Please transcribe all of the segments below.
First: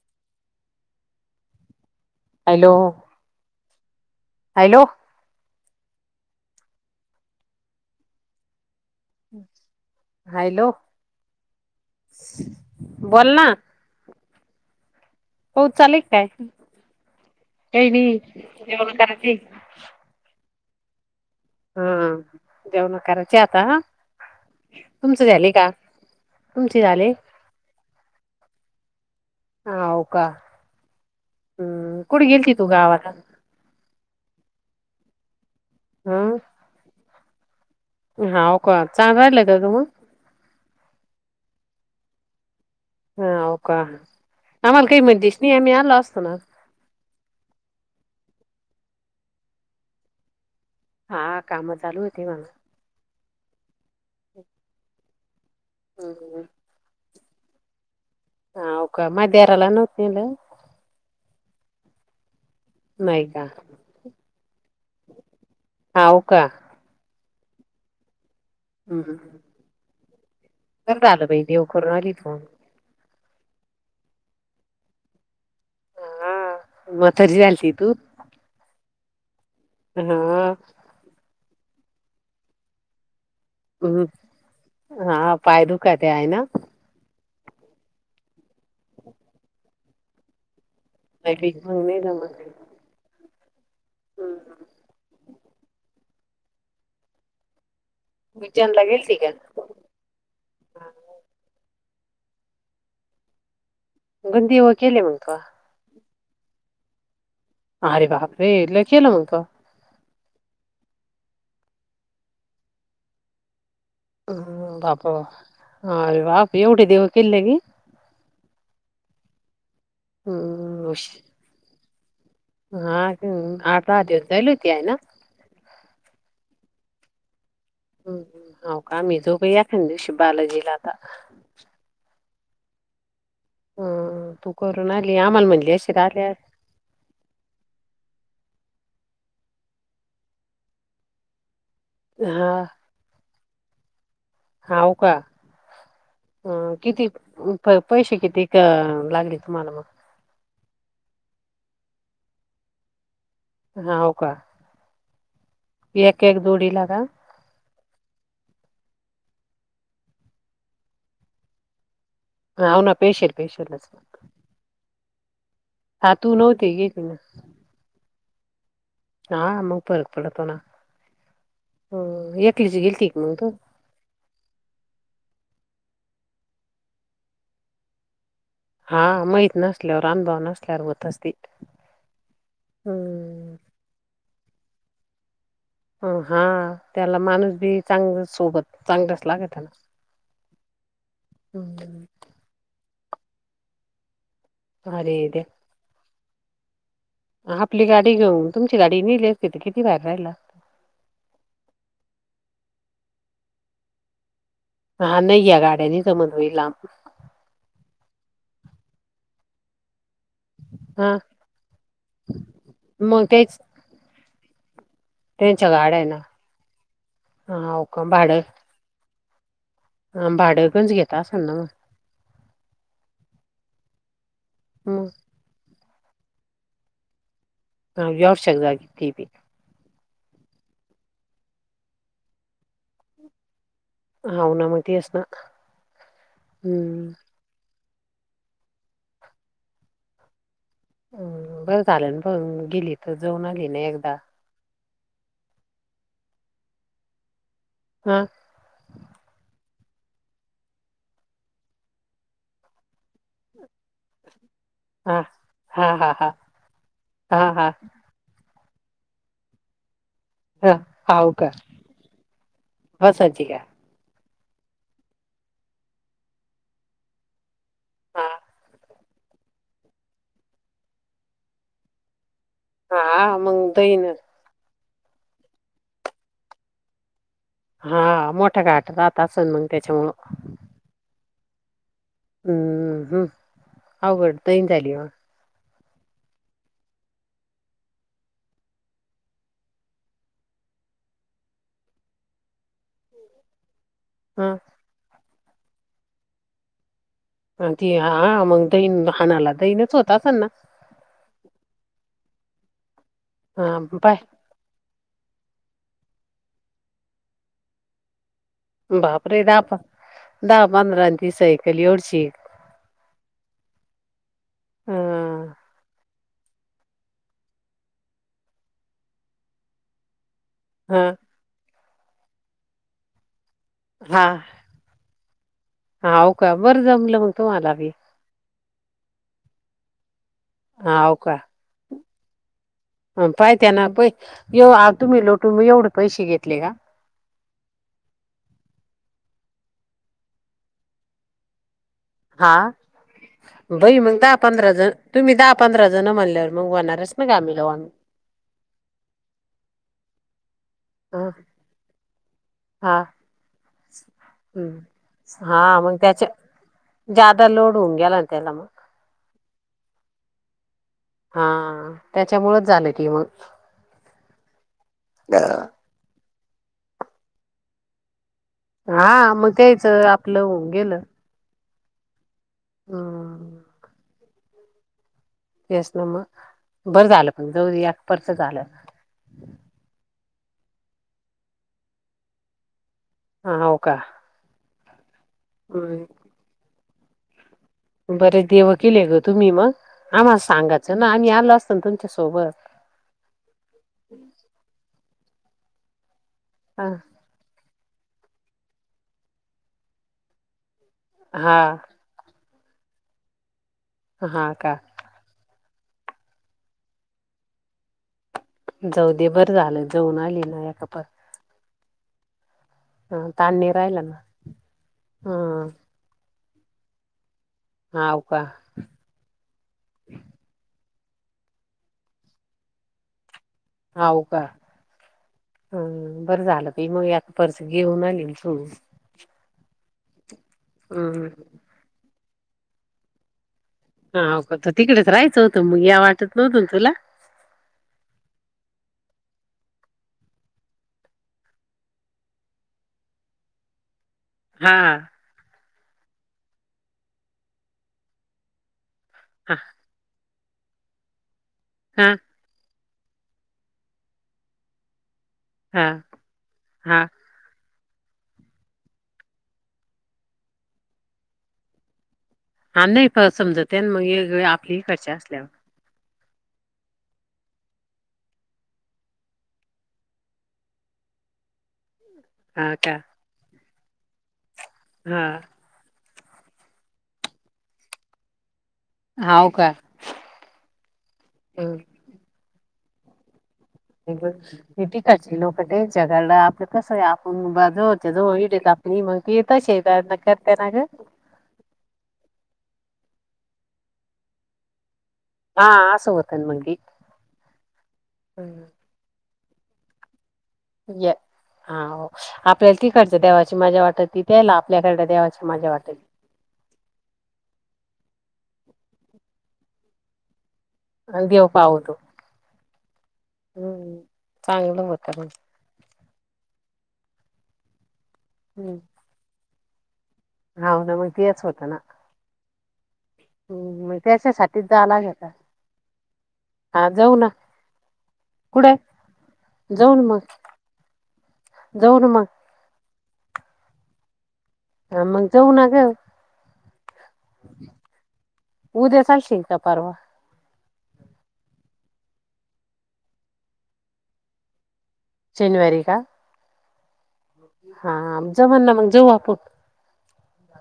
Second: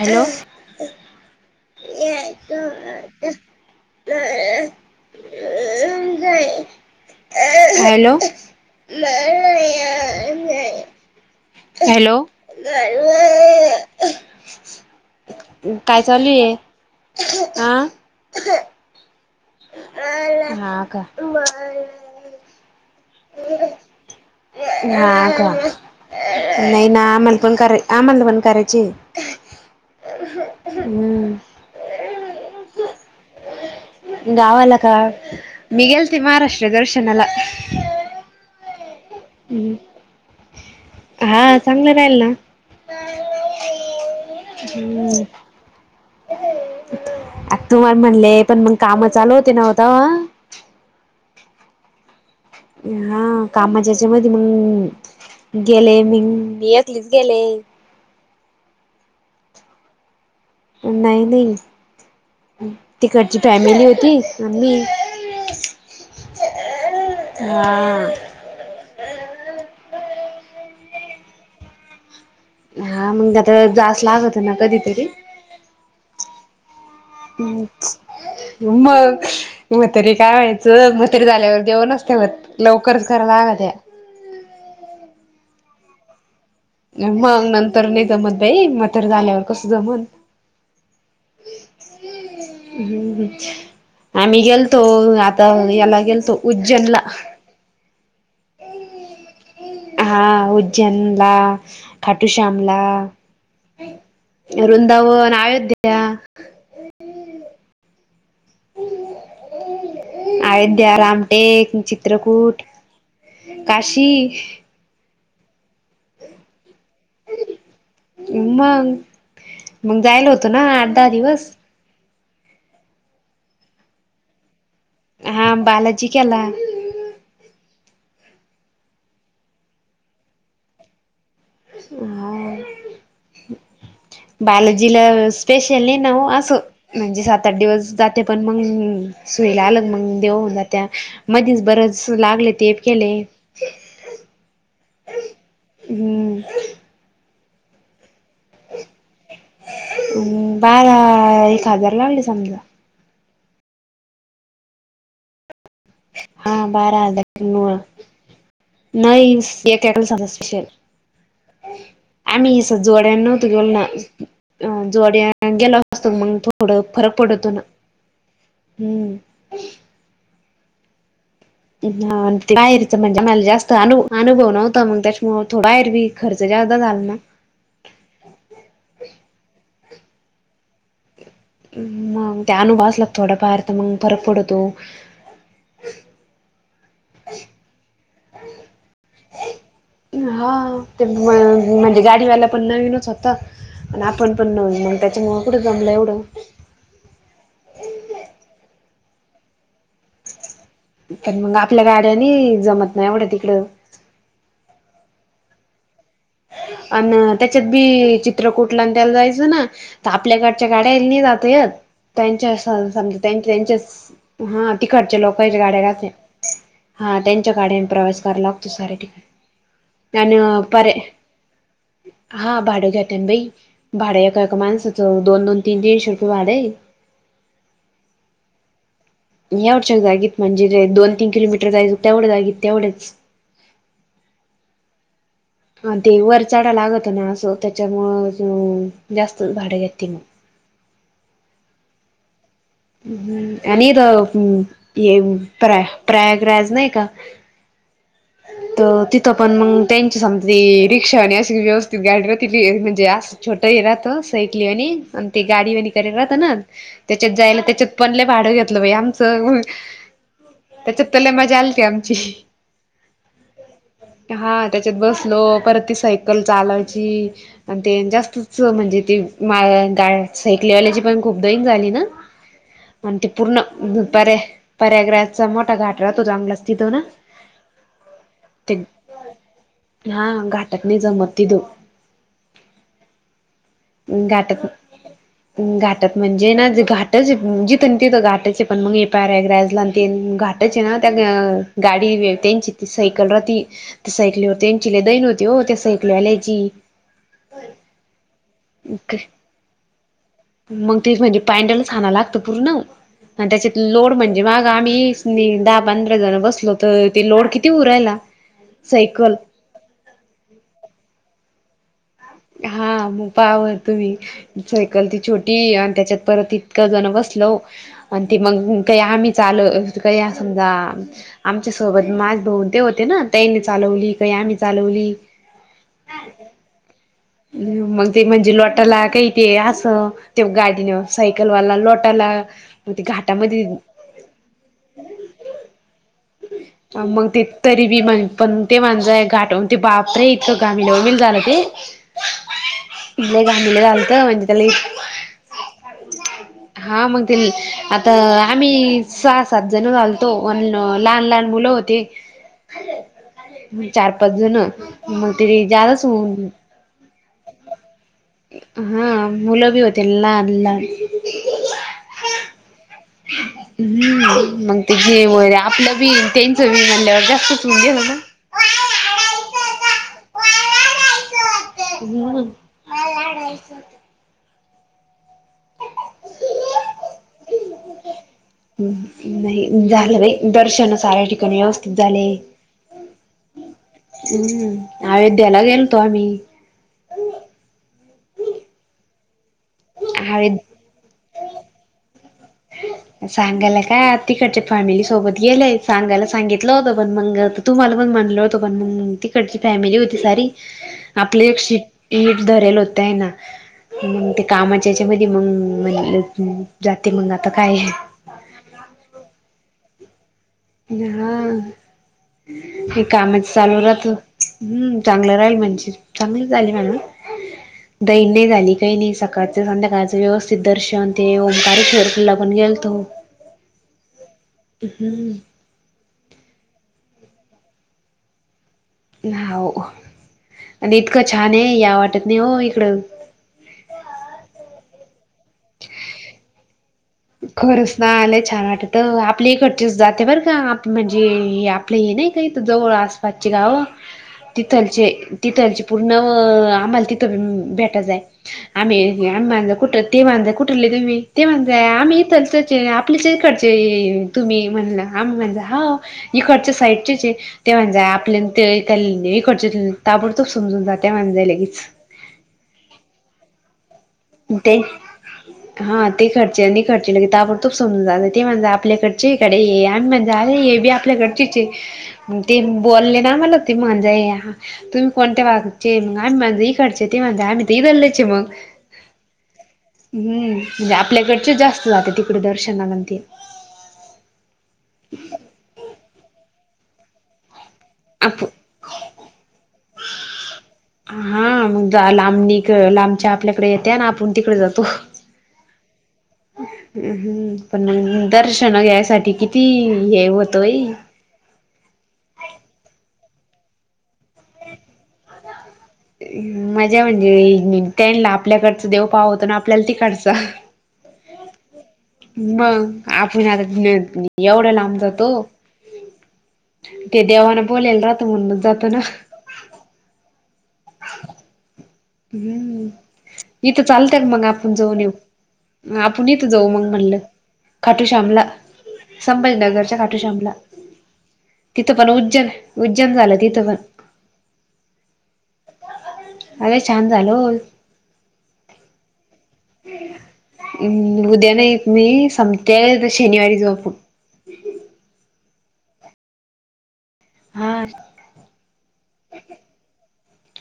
Hello hello hello [unintelligible] hello hello hello बोल ना पाऊस चालू काय चालूये? आ काही नाही जेवण कारायची हा का जेवणं करायची आता तुमचं हा झाले का तुमचे नाही ना झाले म पण कराय आ म्हणला पण करायचे ह होव का हम्म कुठे गेलती तू गावाला. गावाला का मी गेलती महाराष्ट्र दर्शनाला हौ का [inaudible] हा चांगलं राहील ना. हाव का आम्हाला काही हम्म म्हणतीस नाही आम्ही आलो असतो ना. आ तूम्हाला म्हणले पण मग काम चालू होते नव्ह तवा. हा काम चालू होती म्हणा. हा कामाच्या यांच्या मधी मग गेले मी, मी एकलीच गेले. हाव का मा देराला नव्हत नेल? नाही, नाही. नाही तिकडची का फॅमिली होती आणि मी. हाव का हा. हम्म, हम्म. बर झालं बाई देव करू राहिली तू. हा मग आता जास लागत ना कधीतरी. हा म्हातारी झालती तू मग, हा म्हतरी काय व्हायचं म्हतरी झाल्यावर देऊनच ठेवत लवकरच करा लाग त्या. हम्म, हा पाय दुखत्या आहे ना. मग नंतर नाही जमत बाई मग म्हातार झाल्यावर कसं जमल. नाही, बाई मग नाही जमत ते. हम्म आम्ही गेलतो आता याला गेलतो उज्जैनला. उज्जैन ला गेलती का? हा उज्जैन ला, खटुश्याम ला गंदी व केले मग वृंदावन, तो अयोध्या अरे बापरे लय केलं मग तव्हा. अयोध्या, रामटेक, चित्रकूट काशी ह बाप बा अरे बाप एवढे देव केल नी? मग, मग जायल होतं ना आठ, हम्म दहा उश. दिवस. हा आठ, दहा दिवस जायेल होती आहे ना? हा बालाजी केला. ह हाव का आम्ही जाऊ बाई एकन दिवशी बालाजीला आता. हा. अ तू करून बालजीला आली आम्हाला म्हणली स्पेशल अशी नाही आल्या नाव अस म्हणजे सात, आठ दिवस जाते पण मग सुईला आलं मग देव होन जात्या मधीच बरंच लागले हा ते केले. हाव का, हम्म किती? पै, पैसे कितीक लागले तुम्हाला मग? अ म बारा, एक हजार लागले समजा. हाव का. एक एक हा जोडीला का बारा हजार नाही टस [unintelligible] स्पेशल आम्ही अस हो ना जोड्यान पेशल नव्हतो गेलोना, पेशलच जोड्या गेलो कस हा तू मग नव्हती थोडं गेली फरक पडतो ना, हम्म. ना मग फरक पडतोना. ते छान ते बाहेरच गेलती म्हणजे का मग मल तू जास्त अनु अनुभव नव्हता मग त्याच्यामुळ थोडा एरवी खर्च जास्दा झाला ना हा माहित नसल्यावर अनुभव नसल्यावर होतच ते. मग त्या अनुभव असला का थोडा फार तर मग फरक पडतो. ह हा त्याला माणूस बी चांगलं सोबत चांगल्याच लागत ना. [unintelligible] हम्म. म्हणजे गाडीवाला पण नवीनच होता आणि आपण पण नन मग अरे त्याच्यामुळ कुठं जमलं एवढं. आपली गाडी घेऊन तुमची गाडी नेलीच तिथे किती भारी राहिल. आणि मग आपल्या गाड्यानी जमत नाही एवढं तिकडं. हा नाही या गाड्यानी जमत बाई लाब. अन त्याच्यात बी चित्रकूटला द्यायला जायचं ना तर आपल्या घडच्या गाड्या हा नाही जात य त्यांच्या समजा मग त्यां तेच त्यांच्या हा तिकडच्या लोकांच्या त्यांच्या गाड्या आहे के ना हा त्यांच्या हा हो गाड्या का प्रवास कराला भाडं स ठीक आहे त्यानं [unintelligible] हॅलो. हा भाडं घेता ना बाई भाडं आहे का एका- एका माणसाच मग दोन- दोन तीन तीनशे रुपये भाड ये. एवढ्याश्या जागी ते बी एवढच्या जागी म्हणजे दोन तीन किलोमीटर जायचं तेवढं जागत तेवढंच. हवं ना मागतेच ना. अ ते वरचाडा लागत हम्म ना असो त्याच्यामुंळ जास्त भाडं घेती मग. बरं झालं पण गेली तर जऊन आली ना एकदा. हम्म. ये प्र प्रयागराज नाही का. हा. त तिथं पण मग त्यांची समजी रिक्षा आणि अशी व्यवस्थित गाडीवर ति म्हणजे छोट राहत सयकलीनी हा आणि ते गाडीवानी हा कर हा हा राहत ना त्याच्यात हा जायला हा त्याच्यात पण भाडं घेतलं बाई आमचं हा त्याच्यात लई हाव का मजा आलीती आमची बसायची का हा त्याच्यात बसलो परत ती सायकल चालायची आणि ते हा जास्तच म्हणजे ते मा गा सायकली वाल्याची पण खूप दईन झाली ना. आणि ते हा पूर्ण मग दहीन पर्या पर्यागराचा मोठा घाट राहतो चांगलाच तिथून. हा मोठा घाट राहत असण मग हा त्याच्यामुळं. घाटात नाही जमत तिथून. हम्म -हम्म. अवघड घाटात दहीन झाली मग. घाटात म्हणजे ना घाटच जिथं ना तिथं घाटायच पण मग हे प्रयागराज ला आणि ते घाटायचे ना त्या गाडी त्यांची ती सायकल राहती. त्या हा सायकलीवर त्यांची ल दईन होती हो त्या सायकली आल्यायची. ती हा मग दहीन हाणाला दहीणच होत असल ना. मग तेच म्हणजे पँनडलच खां लागतं पूर्ण आणि त्याच्या हा लोड पाय म्हणजे म्हणजे मग आम्ही दहा पंधरा जण बसलो तर ते लोड किती होऊ राहिला. बापरे दहा प दहा पंधराची सायकल एवढी शिक. हा मग पाव बर तुम्ही हा सायकल ती छोटी आणि त्याच्यात परत इतकं जण बसलो आणि त मग काही आम्ही चालू त काही या समजा हा आमच्यासोबत माझ भाऊ ते होते ना त्यानी चालवली काही आम्ही चालवली. हा होव का बरं जमलं मग. तुम्हाला बी मग ते म्हणजे लोटाला काही ते असं ते गाडीने हाव सायकलवाला लोट त्याला- हा पाहि त्या ना प [unintelligible] तुम्ही लोटू एवढे पैसे घेतले का? मग ते तरी बी म्हण पण ते माणजं आहे घाटवरून ते बापरे [unintelligible] झालं ते हा लय घामिल बई झालत मग दहा म्हणजे पंधरा त्याला जण तुम्ही दहा पंधरा जण म्हणल्यावर मग होणारच ना घाम आल्या वाणी. तर आम्ही सहा सात जण झालतो अन् हा लहान लहान मुलं होते. हा हं चार पाच जण हम्म मग तरी जादाच होऊन- ज्यादा लोड होऊन गेला ना त्याला मग. हा मुलं बी होती लहान लहान. हा त्याच्यामुळेच झालेय. हम्म मग ते जेवन आपलं बी. तेनचं बी मनल्यावर जास्तच होऊन गेलं ना. हा मग त्यायचं आपलं होऊन गेलं. हम्म हम्म काढायचं. त्यासनं म बरं झालं पण जाऊदे याकपरच झालं. नाही झालं बय दर्शन सऱ्या ठिकाणी व्यवस्थित झाले. हा होका. हम्म अयोध्येला गेलतो आम्ही. बरेच देवं केले ग तुम्ही मग आम्हाला अयोध्या सांगायचं ना आम्ही आलो असतो ना तुमच्यासोबत. सांगायला काय तिकडच्या फॅमिली सोबत गेलंय सांगायला सांगितलं होतं हा पण मंग तुम्हाला पण म्हणलं होतं पण मग तिकडची फॅमिली होती सारी आपली एक हा. शीट. नीट धरेल होतय ना मग ते हा का कामाच्या ह्याच्यात- त्याच्यामध्ये मंग म्हणले की जाते मंग आता काय आहे. जाऊ दे बर झालं जाऊन आली ना. एका प ह हा हे कामच ताण नाही चालू राहिला राहतं ना हम्म चांगलं राहील ह म्हणजे. चांगली झाली ना म्हण हाव का दैनय झाली‌. काही नाही सकाळचं संध्याकाळचं व्यवस्थित दर्शन ते ओंकारेश्वर ला पण गेलतो. हाव का. हम्म हा बरं झालं ते मग याक पर्स घेऊन आली मी- हा आणि इतकं हम्म छान आहे याव वाटत नाही हो इकडं. हा का त तिकडेच राहयचं होतं मग याव वाटत नव्हतं ना तुला. खरंच ना लय छान वाटतं आपली इकडचेच जात आहे बरं का आप म्हणजे आपले नाय का इथे जवळ आसपासची गाव. तिथं हा आमचे तिथं आमचे पूर्ण न आम्हाला तिथं बी भेटायचंय. आम्ही हा आम्हाला कुठ ते म्हणज कुठलं तुम्ही ते म्हणजाय हा आम्ही इथलंच. ते आपलेच इकडचे तुम्ही म्हणलं आम्ही म्हणलं हा होव इकडच्या हा साईडचेच हाय. ते म्हणज आपल्या ते एकडचेच ताबडतोब समजून जातं म्हणजे लगेच. हा नाही परत समजते मग आपली ते इकडची असल्यावर. हा तिकडचे आणि इकडचे लगेच ताबडतोब समजून जात ते म्हणजे आपल्याकडचे [unintelligible] म्हणजे अरे हे बी आपल्या आपल्याकडचेच हाय ते हा का बोलले ना मला ते म्हणजाय तुम्ही हा कोणत्या भा ते मग आम्ही म्हणजा इकडचे ते म्हणजा आम्ही तर इकडलेच आहे मग. हाव का हम्म म्हणजे आपल्याकडच हम्म जास्त जाते, तिकडे दर्शनानंत! टकायचे लोक जगाला! आप कसं आहे आपण बाज होते. आप नि मग पीेतश अ न करते ना का! हा मग लांबणी लांबच्या आपल्याकडे येते ना? आपण तिकडे जातो. हा आस होतन मंगली! ह्! पण दर्शन घ्यायसाठी किती हे होत? या [unintelligible] [inaudible] हा! हो! आपल्याला तिकडचं देवाची मजा वाटल! तिथयला आपल्याकडडे देवाची मजा वाटल! ! मजा म्हणजे त्यांनला आपल्याकडचं! देव पाव होतं ना? आपल्याला तिकडचं! अ देव पाओ! मग आपण आता एवढं चांगलं होतं मग लांबतातो! ते देवाना बोलेल राहत म्हण जातो ना! - हा न म इतिहास होता ना! हम्म इथं हम्म चालतय मग त्याच्यासाठीच आपण जावं जाऊन येऊ लागेल का आपण इथं जाऊ हा मग म्हणलं! ना खाटू श्यामला कुठे जाऊ संभाजीनगरच्या ना मग खाटूश्यामला! तिथं जाऊ ना पण मग उज्जन उज्जैन झालं, तिथं पण! आमग जाऊ ना गे आ! अरे छान झालो! उद्या चाशील का परवा! हम् उद्या नाही मी संमते शनिवारी जाऊ आपु! शनिवारी का? हा जमना मग जाऊ आपून!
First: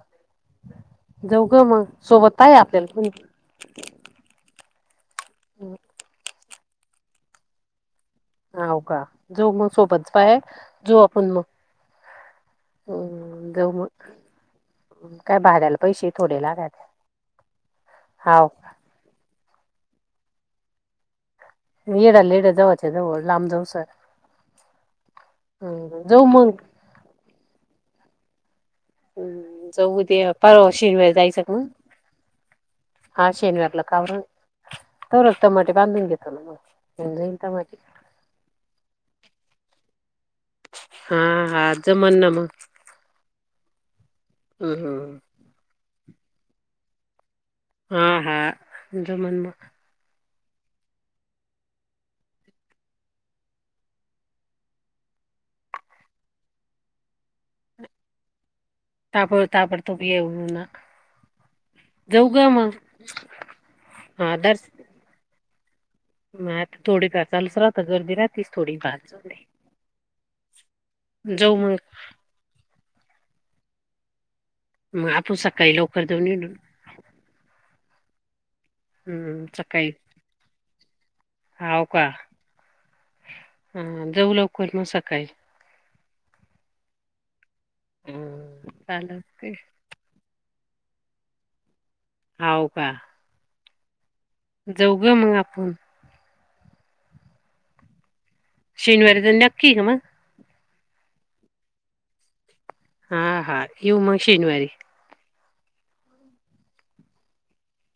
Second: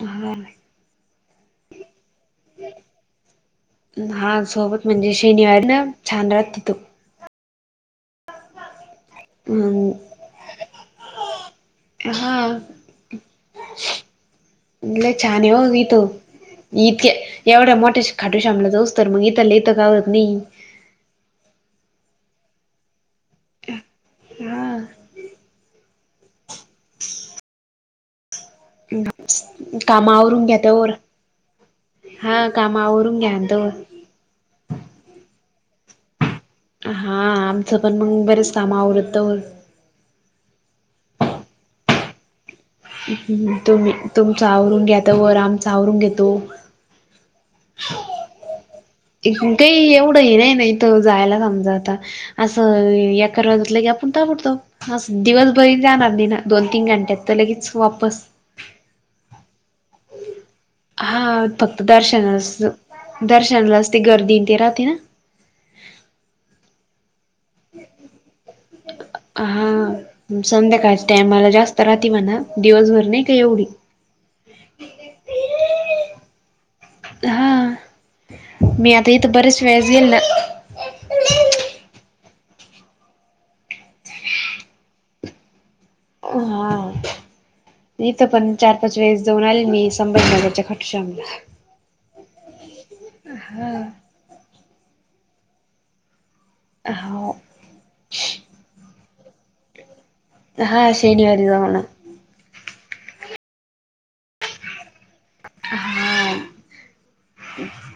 हा. जाऊ ग मग सोबत पाहिजे आपल्याला म्हण! हा सोबत म्हणजे शनिवारी ना? छान रात तिथो! हाव का जो मग हम्म सोबतचा पाह! आहे जो आपण मग! हा! हम्म जाऊ मग लय काय छान आहे हो भाड्याला इथो! पैसे थोडे लागात इतके एवढ्या मोठे खाटू हाव श्यामला जाऊस! तर मग इथल्या इथ काहून नाही! येडाललेड्या जावाचे जावळ, लांब जाऊ सर हा हम जाऊ मग! हम् जाऊ काम दे आवरून घ्या परवा तवर शिवावारी जायचं मग! हा काम आवरून हा घ्या शनिवारला तवर कावरून तोहरत टोमॅटो बांधून घेतो, ना मग होऊन हा जाईन टमाटे आमचं त पण मग बरेच कामा आवडतं! हा हा ज म्हण ना मग! ! तु, तुम्ही तुमच आवरून घ्या! हम्म तोवर आम्ही आमच आवरून घेतो. हा! हा! जमन मग तेकाही एवढं हे नाही नाही, तर जायला समजा आता! असं एका रोजजात आपण ताबडतो! हा दिवसभरी जाणार नाही ना? दोन तीन घंट्यात तर लगेच वापस! ताब ता ताबडतोब येऊ ना! हा फक्त जाऊ दर्शना ग अस! मग दर्शनालाच ते हा गर्दीन ते दर्श राहते ना? मग आता थोडी का! चालूच राहत गर्दी राहतीस थोडी फार! संध्याकाळी! ! त्यामाला मग जास्त राहते म्हणा दिवसभर नाही का एवढी! मग आपू सकाळी लवकर जाऊन हिंडून! हा मी आता इथं हम्म बरेच वेळेस सकाळी गेली ना हाव का ह जाऊ लवकर म सकाळी हा ह इथं पण चार पाच वेळेस जाऊन चालते आले मी संभाजीनगरच्या ख शाम ला. हाव का. हा. जाऊ ग मग आपण. हा. शनिवारी तर नक्की न मग? हा शनिवारी जाऊ ना. हा हा येऊ मग शनिवारी. हा.